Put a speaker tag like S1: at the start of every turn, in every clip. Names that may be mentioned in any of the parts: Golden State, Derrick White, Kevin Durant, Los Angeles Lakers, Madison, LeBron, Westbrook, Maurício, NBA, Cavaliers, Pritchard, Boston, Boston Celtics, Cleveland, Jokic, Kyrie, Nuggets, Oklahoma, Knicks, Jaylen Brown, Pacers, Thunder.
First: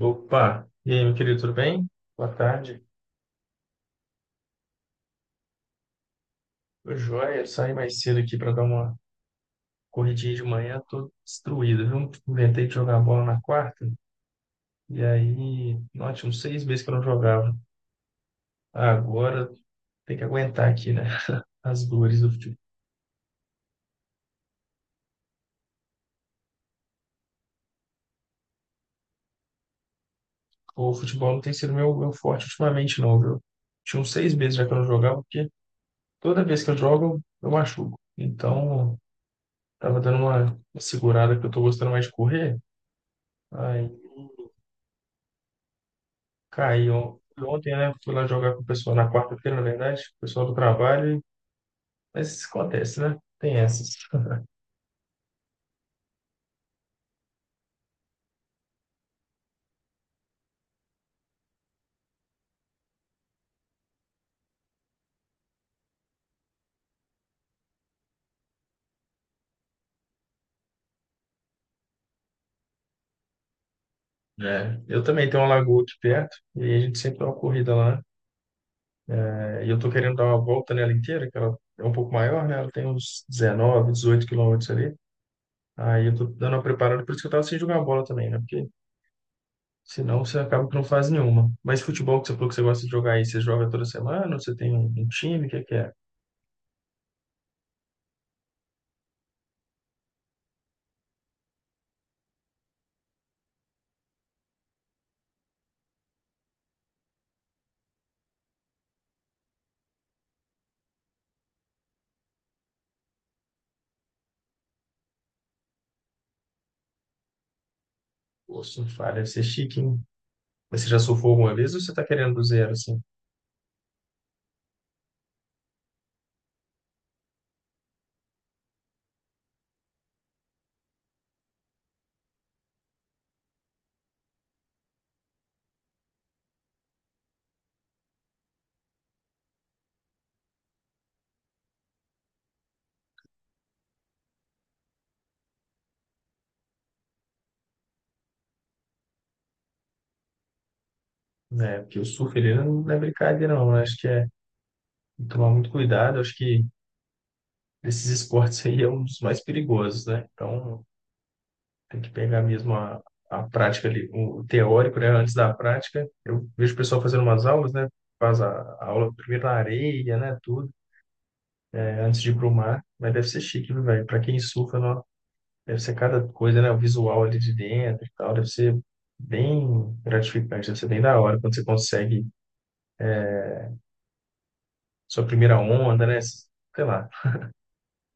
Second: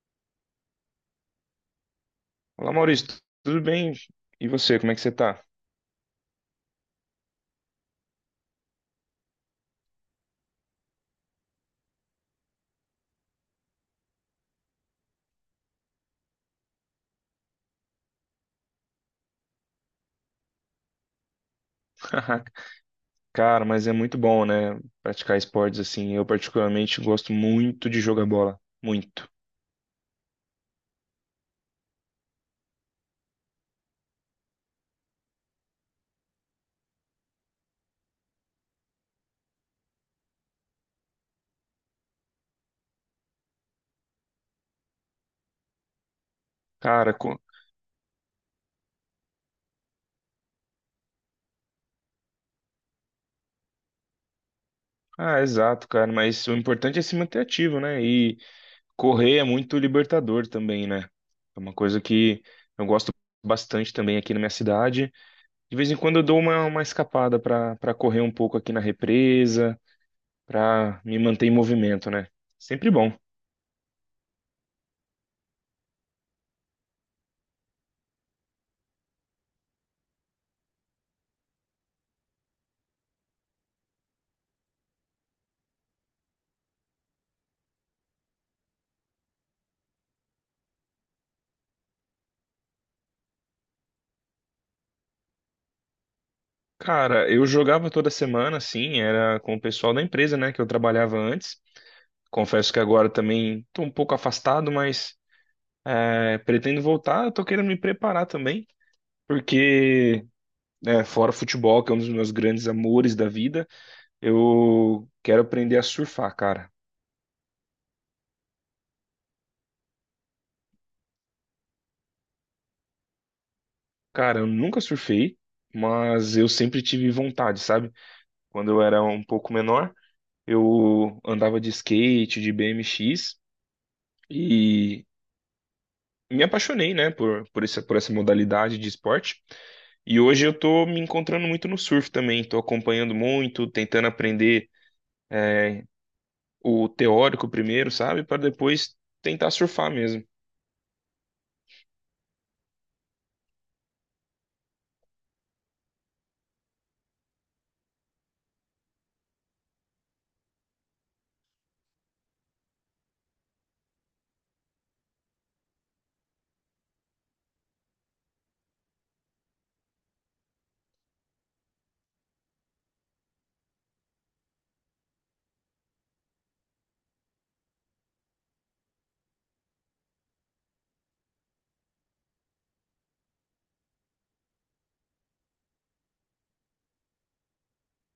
S1: Opa! E aí, meu querido, tudo bem? Boa
S2: Olá,
S1: tarde.
S2: Maurício, tudo bem? E você, como é que você tá?
S1: Ô, Joia, eu saí mais cedo aqui para dar uma corridinha de manhã, tô destruído, viu? Inventei de jogar bola na quarta, e aí, nossa, tinha uns seis meses que eu não jogava. Agora tem que aguentar aqui, né? As dores do futebol.
S2: Cara, mas é muito bom, né? Praticar esportes assim. Eu, particularmente, gosto muito de jogar bola. Muito.
S1: O futebol não tem sido meu forte ultimamente, não, viu? Tinha uns seis meses já que eu não jogava, porque toda vez que eu jogo, eu machuco. Então, tava uma segurada que eu tô gostando mais de correr. Aí.
S2: Cara,
S1: Caiu
S2: co-
S1: ontem, né? Fui lá jogar com o pessoal na quarta-feira, na verdade, o pessoal do trabalho, mas isso acontece, né? Tem essas.
S2: ah, exato, cara. Mas o importante é se manter ativo, né? E correr é muito libertador também, né? É uma coisa que eu gosto bastante também aqui na minha cidade. De vez em quando eu dou uma escapada pra para correr um pouco aqui na represa, pra me manter em movimento, né? Sempre bom.
S1: É, eu também tenho uma lagoa aqui perto, e a gente sempre dá uma corrida lá, né? É, e eu tô querendo dar uma volta nela inteira, que ela é um pouco maior, né? Ela tem uns 19, 18 quilômetros ali. Aí eu tô dando uma preparada, por isso que eu tava sem jogar bola também, né? Porque senão você acaba que não faz nenhuma. Mas futebol que você falou que você gosta de jogar aí, você joga toda semana? Ou você tem um time? O que é que é?
S2: Cara, eu jogava toda semana, assim, era com o pessoal da empresa, né, que eu trabalhava antes. Confesso que agora também tô um pouco afastado, mas pretendo voltar. Eu tô querendo me preparar também, porque fora o futebol, que é um dos meus grandes amores da vida, eu quero aprender a surfar, cara.
S1: Pô, se não falha, deve ser chique, hein? Mas você já surfou alguma vez ou você está querendo do zero, assim?
S2: Cara, eu nunca surfei, mas eu sempre tive vontade, sabe? Quando eu era um pouco menor, eu andava de skate, de BMX. Me apaixonei, né, por essa modalidade de esporte. E hoje eu tô me encontrando muito no surf também, tô acompanhando muito, tentando aprender o teórico primeiro, sabe, para depois tentar surfar mesmo.
S1: Né? Porque o surf, ele não é brincadeira, não, né? Acho que é tem que tomar muito cuidado. Acho que esses esportes aí é um dos mais perigosos, né? Então, tem que pegar mesmo a prática ali, o teórico, né? Antes da prática. Eu vejo o pessoal fazendo umas aulas, né? Faz a aula primeiro na areia, né? Tudo, né? Antes de ir pro mar. Mas deve ser chique, viu, velho? Para quem surfa, não, deve ser cada coisa, né? O visual ali de dentro e tal. Deve ser bem gratificante, deve ser bem da hora quando você consegue sua primeira onda, né? Sei lá.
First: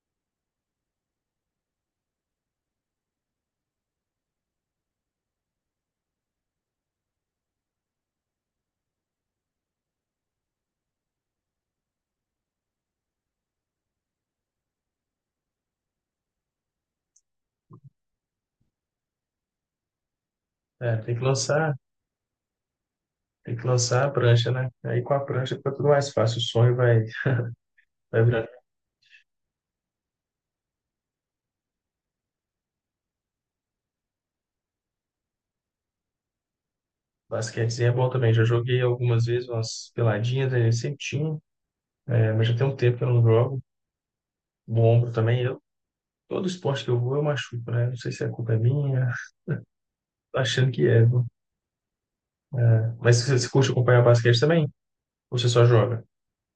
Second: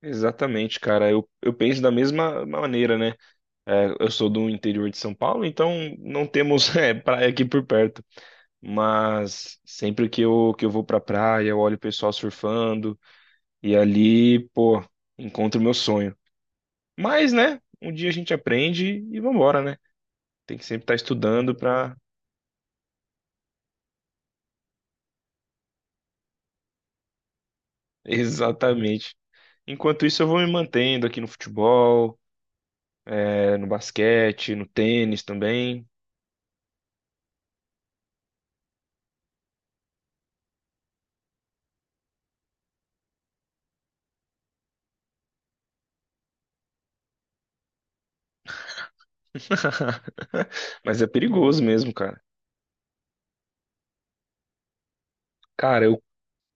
S2: Exatamente, cara. Eu penso da mesma maneira, né? É, eu sou do interior de São Paulo, então não temos é, praia aqui por perto. Mas sempre que eu vou pra praia, eu olho o pessoal surfando e ali, pô, encontro o meu sonho. Mas, né? Um dia a gente aprende e vambora, né? Tem que sempre estar
S1: É,
S2: estudando para.
S1: tem que lançar a prancha, né? Aí com a prancha fica tudo mais fácil. O sonho vai, vai virar.
S2: Exatamente. Enquanto isso, eu vou me mantendo aqui no futebol, no basquete, no tênis também.
S1: Basquetezinho é bom também. Já joguei algumas vezes umas peladinhas, aí sempre tinha, é, mas já tem um tempo que eu não jogo. Bom ombro também. Eu, todo esporte que eu vou, eu machuco, né? Não sei se a culpa é minha, tô achando que é,
S2: Mas é
S1: viu?
S2: perigoso mesmo, cara.
S1: Mas você curte acompanhar basquete também? Ou você só
S2: Cara,
S1: joga?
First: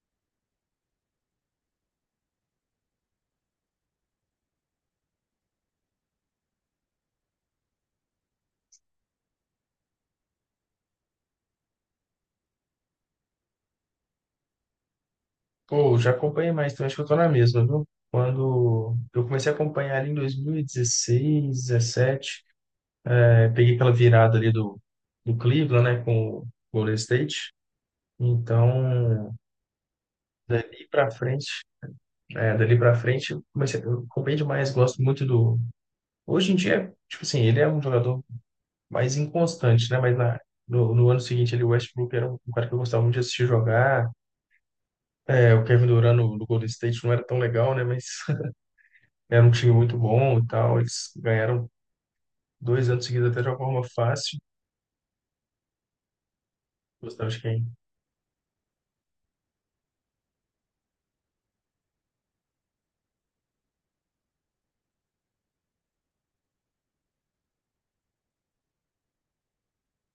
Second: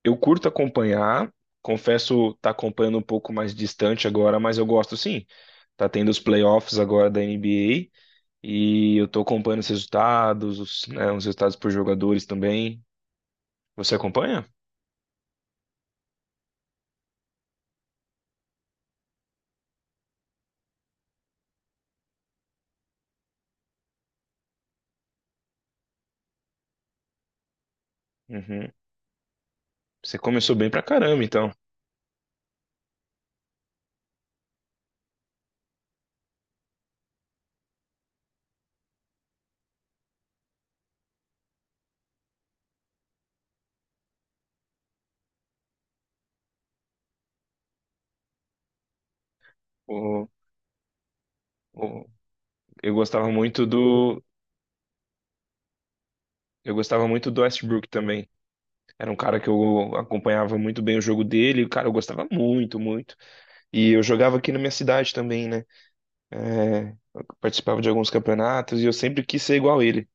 S2: eu curto acompanhar. Confesso, tá acompanhando um pouco mais distante agora, mas eu gosto sim. Tá tendo os playoffs agora da NBA e eu tô acompanhando os resultados, os, né, os resultados por jogadores também. Você acompanha?
S1: Pô, já acompanhei mais também, acho que eu tô na mesma, viu? Quando eu comecei a acompanhar ali em 2016, 17, eu peguei aquela virada ali do Cleveland, né, com o Golden State.
S2: Uhum.
S1: Então,
S2: Você começou bem pra
S1: dali pra
S2: caramba,
S1: frente,
S2: então.
S1: dali para frente, eu comecei, eu acompanhei demais, gosto muito do. Hoje em dia, tipo assim, ele é um jogador mais inconstante, né? Mas na, no, no ano seguinte, ele, o Westbrook era um cara que eu gostava muito de assistir jogar. É, o Kevin Durant no Golden State não era tão legal, né? Mas era um time muito
S2: O,
S1: bom e tal. Eles ganharam
S2: o-
S1: dois
S2: eu
S1: anos seguidos
S2: gostava
S1: até de uma
S2: muito
S1: forma fácil.
S2: eu gostava
S1: Gostava
S2: muito
S1: de
S2: do
S1: quem?
S2: Westbrook também. Era um cara que eu acompanhava muito bem o jogo dele. Cara, eu gostava muito, muito. E eu jogava aqui na minha cidade também, né? É, eu participava de alguns campeonatos e eu sempre quis ser igual ele.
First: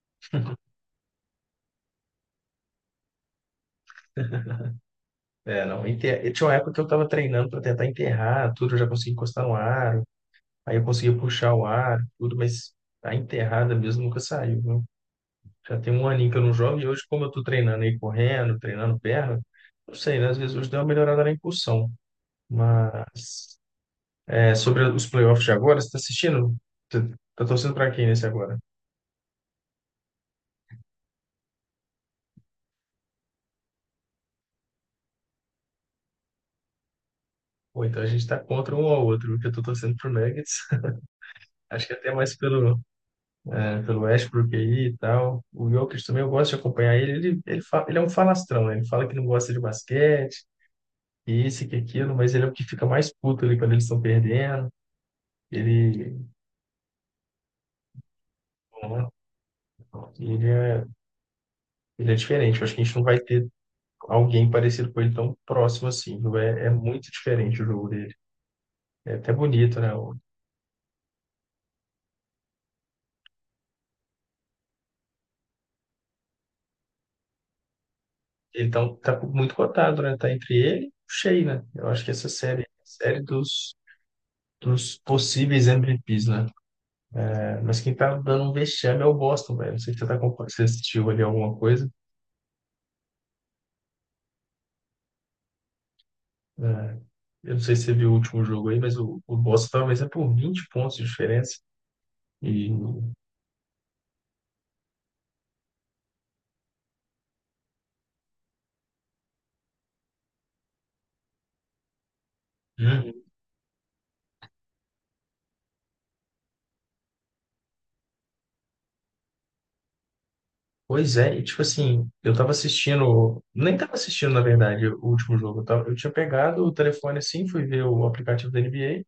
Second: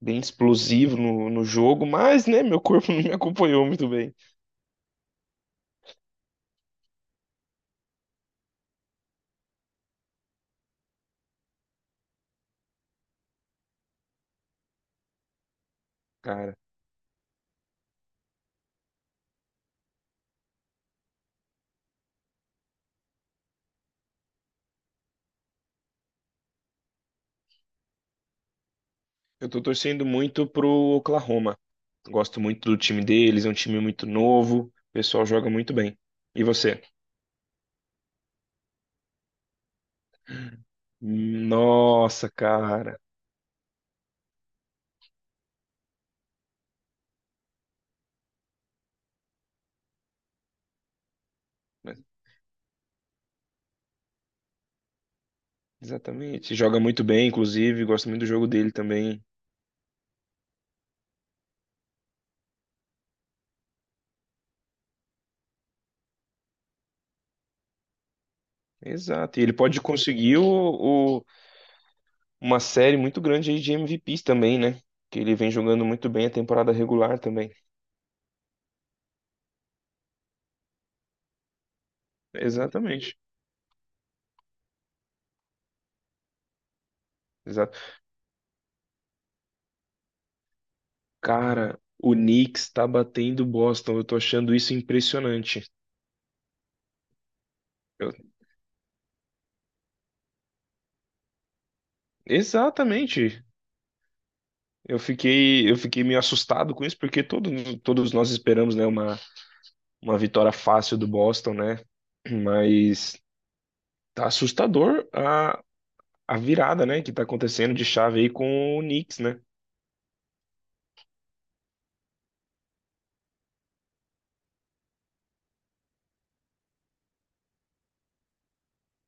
S2: Bem explosivo no jogo, mas, né, meu corpo não me acompanhou muito bem.
S1: É, não, tinha uma época que eu estava treinando para tentar enterrar tudo, eu já consegui encostar no aro, aí eu consegui puxar o aro, tudo, mas a enterrada mesmo nunca saiu, viu? Já tem um aninho que eu não
S2: Cara,
S1: jogo e hoje, como eu tô treinando aí correndo, treinando perna, não sei, né? Às vezes hoje deu uma melhorada na impulsão, mas é, sobre os playoffs de agora, você está assistindo? Tá tá torcendo para quem nesse agora?
S2: eu tô torcendo muito pro Oklahoma. Gosto muito do time deles, é um time muito novo. O pessoal joga muito bem. E você?
S1: Ou então a gente tá contra um ao outro, porque eu tô torcendo pro Nuggets, acho que até
S2: Nossa,
S1: mais pelo,
S2: cara.
S1: né, pelo Westbrook aí e tal. O Jokic também eu gosto de acompanhar ele. Ele é um falastrão, né? Ele fala que não gosta de basquete, que isso e que aquilo, mas ele é o que fica mais puto ali quando eles estão perdendo. Ele,
S2: Exatamente. Joga muito bem, inclusive. Gosto muito do jogo dele
S1: é,
S2: também.
S1: ele é, ele é diferente. Eu acho que a gente não vai ter alguém parecido com ele tão próximo assim, viu? É, é muito diferente o jogo dele. É até
S2: Exato. E ele pode
S1: bonito, né? O-
S2: conseguir uma série muito grande aí de MVPs também, né? Que ele vem jogando muito bem a temporada regular também.
S1: Ele tá, um, tá muito cotado, né? Tá entre ele e o Shea, né? Eu acho que essa
S2: Exatamente.
S1: série dos, dos possíveis MVPs, né?
S2: Exato.
S1: Mas quem tá dando um vexame é o Boston, velho. Não sei se você, tá, se você assistiu ali alguma
S2: Cara,
S1: coisa.
S2: o Knicks tá batendo Boston. Eu tô achando isso impressionante.
S1: É, eu não sei se você viu
S2: Eu-
S1: o último jogo aí, mas o Boston talvez é por 20 pontos de diferença. E,
S2: Exatamente. Eu fiquei meio assustado com isso, porque todos nós esperamos, né, uma vitória fácil do Boston, né? Mas
S1: uhum.
S2: tá assustador a virada, né, que tá acontecendo de chave aí com o Knicks, né?
S1: Pois é, e tipo assim, eu tava assistindo, nem tava assistindo, na verdade, o último jogo. Eu tinha pegado o telefone assim, fui ver o aplicativo da NBA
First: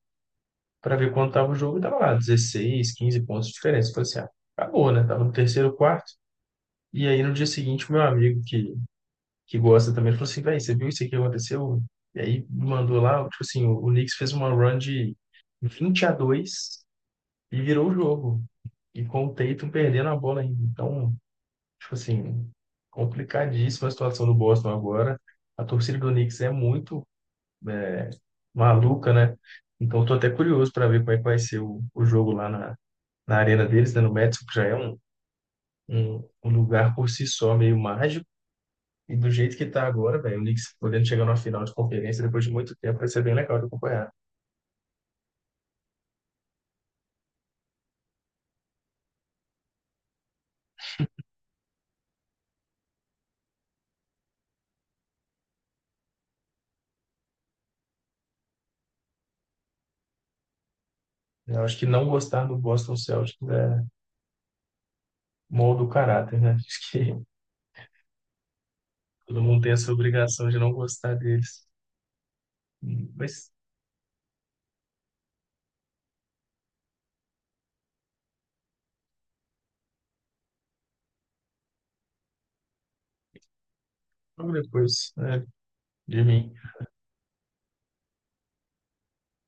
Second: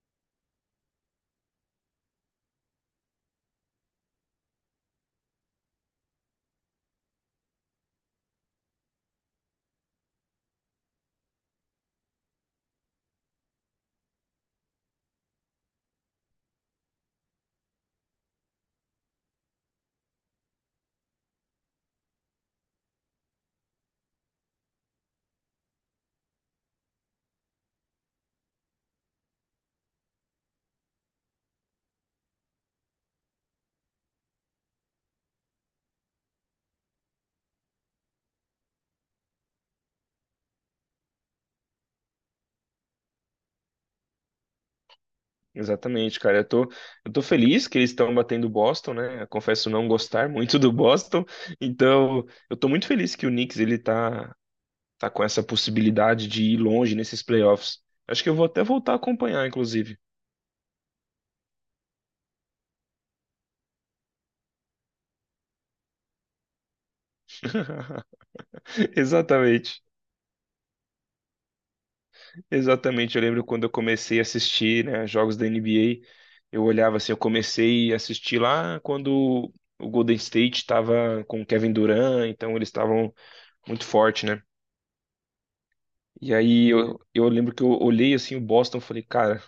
S1: para ver quanto tava o jogo e tava lá, 16, 15 pontos de diferença. Eu falei assim, ah, acabou, né? Tava no terceiro quarto. E aí no dia seguinte, meu amigo que gosta também, ele falou assim, velho, você viu isso aqui que aconteceu? E aí mandou lá, tipo assim, o Knicks fez uma run de 20 a 2 e virou o jogo. E com o Tatum perdendo a bola ainda. Então, tipo assim, complicadíssima a situação do Boston agora. A torcida do Knicks é muito, é, maluca, né? Então, tô até curioso para ver como é que vai ser o jogo lá na arena deles, né, no Madison, que já é um lugar por si só meio mágico. E do jeito que tá agora, velho, o Knicks podendo chegar numa final de conferência depois de muito tempo, vai ser bem legal de acompanhar.
S2: Exatamente, cara. Eu tô feliz que eles estão batendo o Boston, né? Eu confesso não gostar muito do Boston. Então, eu tô muito feliz que o Knicks tá com essa possibilidade de ir longe nesses playoffs. Acho que eu vou até voltar a acompanhar, inclusive.
S1: Eu acho que não gostar do Boston Celtics é molda o caráter, né? Acho que todo mundo tem
S2: Exatamente.
S1: essa obrigação de não gostar deles.
S2: Exatamente, eu lembro
S1: Mas
S2: quando eu comecei a assistir, né, jogos da NBA, eu olhava assim, eu comecei a assistir lá quando o Golden State estava com o Kevin Durant, então eles estavam muito forte, né?
S1: logo depois, né, de
S2: E
S1: mim.
S2: aí eu lembro que eu olhei assim o Boston, e falei, cara,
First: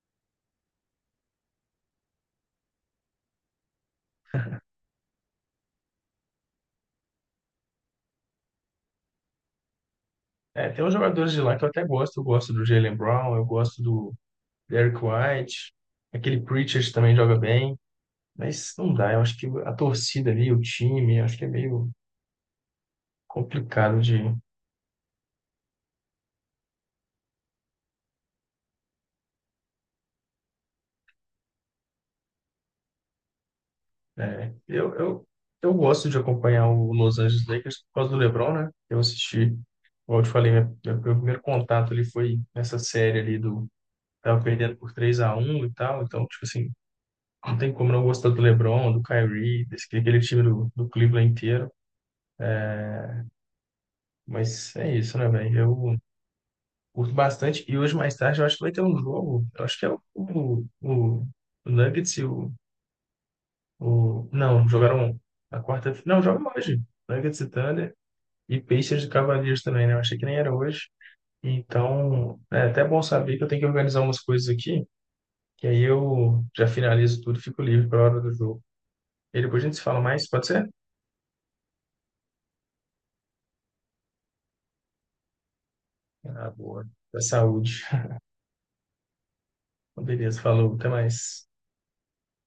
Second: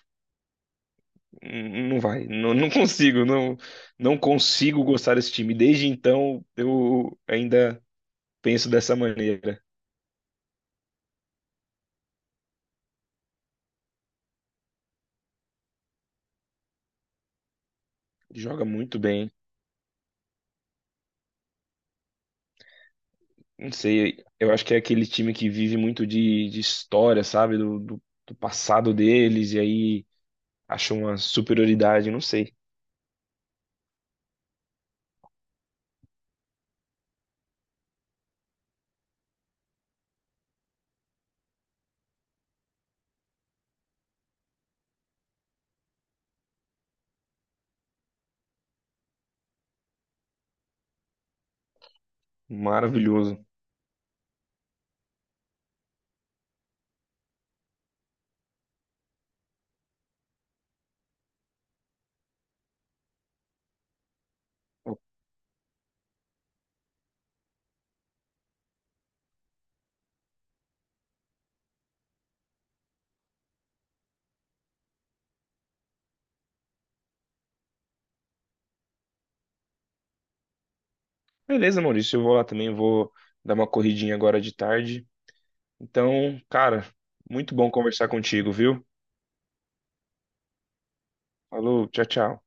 S2: não vai, não consigo, não consigo gostar desse time. Desde então eu ainda penso dessa maneira.
S1: É, tem uns jogadores de lá que eu até gosto. Eu gosto do Jaylen Brown, eu gosto do Derrick White. Aquele Pritchard também joga bem.
S2: Joga
S1: Mas não
S2: muito
S1: dá, eu
S2: bem.
S1: acho que a torcida ali, o time, eu acho que é meio
S2: Não
S1: complicado
S2: sei,
S1: de.
S2: eu acho que é aquele time que vive muito de história, sabe? Do passado deles, e aí acha uma superioridade, não sei.
S1: É, eu, eu, eu gosto de acompanhar o Los Angeles Lakers por causa do LeBron, né? Eu assisti, como eu te falei, meu primeiro contato ali foi nessa série ali do... Tava perdendo por 3-1 e tal, então, tipo assim, não tem como não gostar do LeBron, do Kyrie, desse, aquele time do Cleveland inteiro.
S2: Maravilhoso.
S1: Mas é isso, né, velho? Eu curto bastante. E hoje, mais tarde, eu acho que vai ter um jogo. Eu acho que é o Nuggets e o... Não, jogaram na quarta... Não, jogam hoje. Nuggets e Thunder. E Pacers e Cavaliers também, né? Eu achei que nem era hoje. Então, é até bom saber que eu tenho que organizar umas coisas aqui, que aí eu já finalizo tudo, e fico livre para hora do jogo. E depois a gente se fala mais, pode ser?
S2: Beleza, Maurício, eu vou dar uma corridinha agora de tarde. Então,
S1: Ah,
S2: cara,
S1: boa. Da
S2: muito bom
S1: saúde.
S2: conversar contigo, viu?
S1: Beleza, falou, até mais.
S2: Falou, tchau, tchau.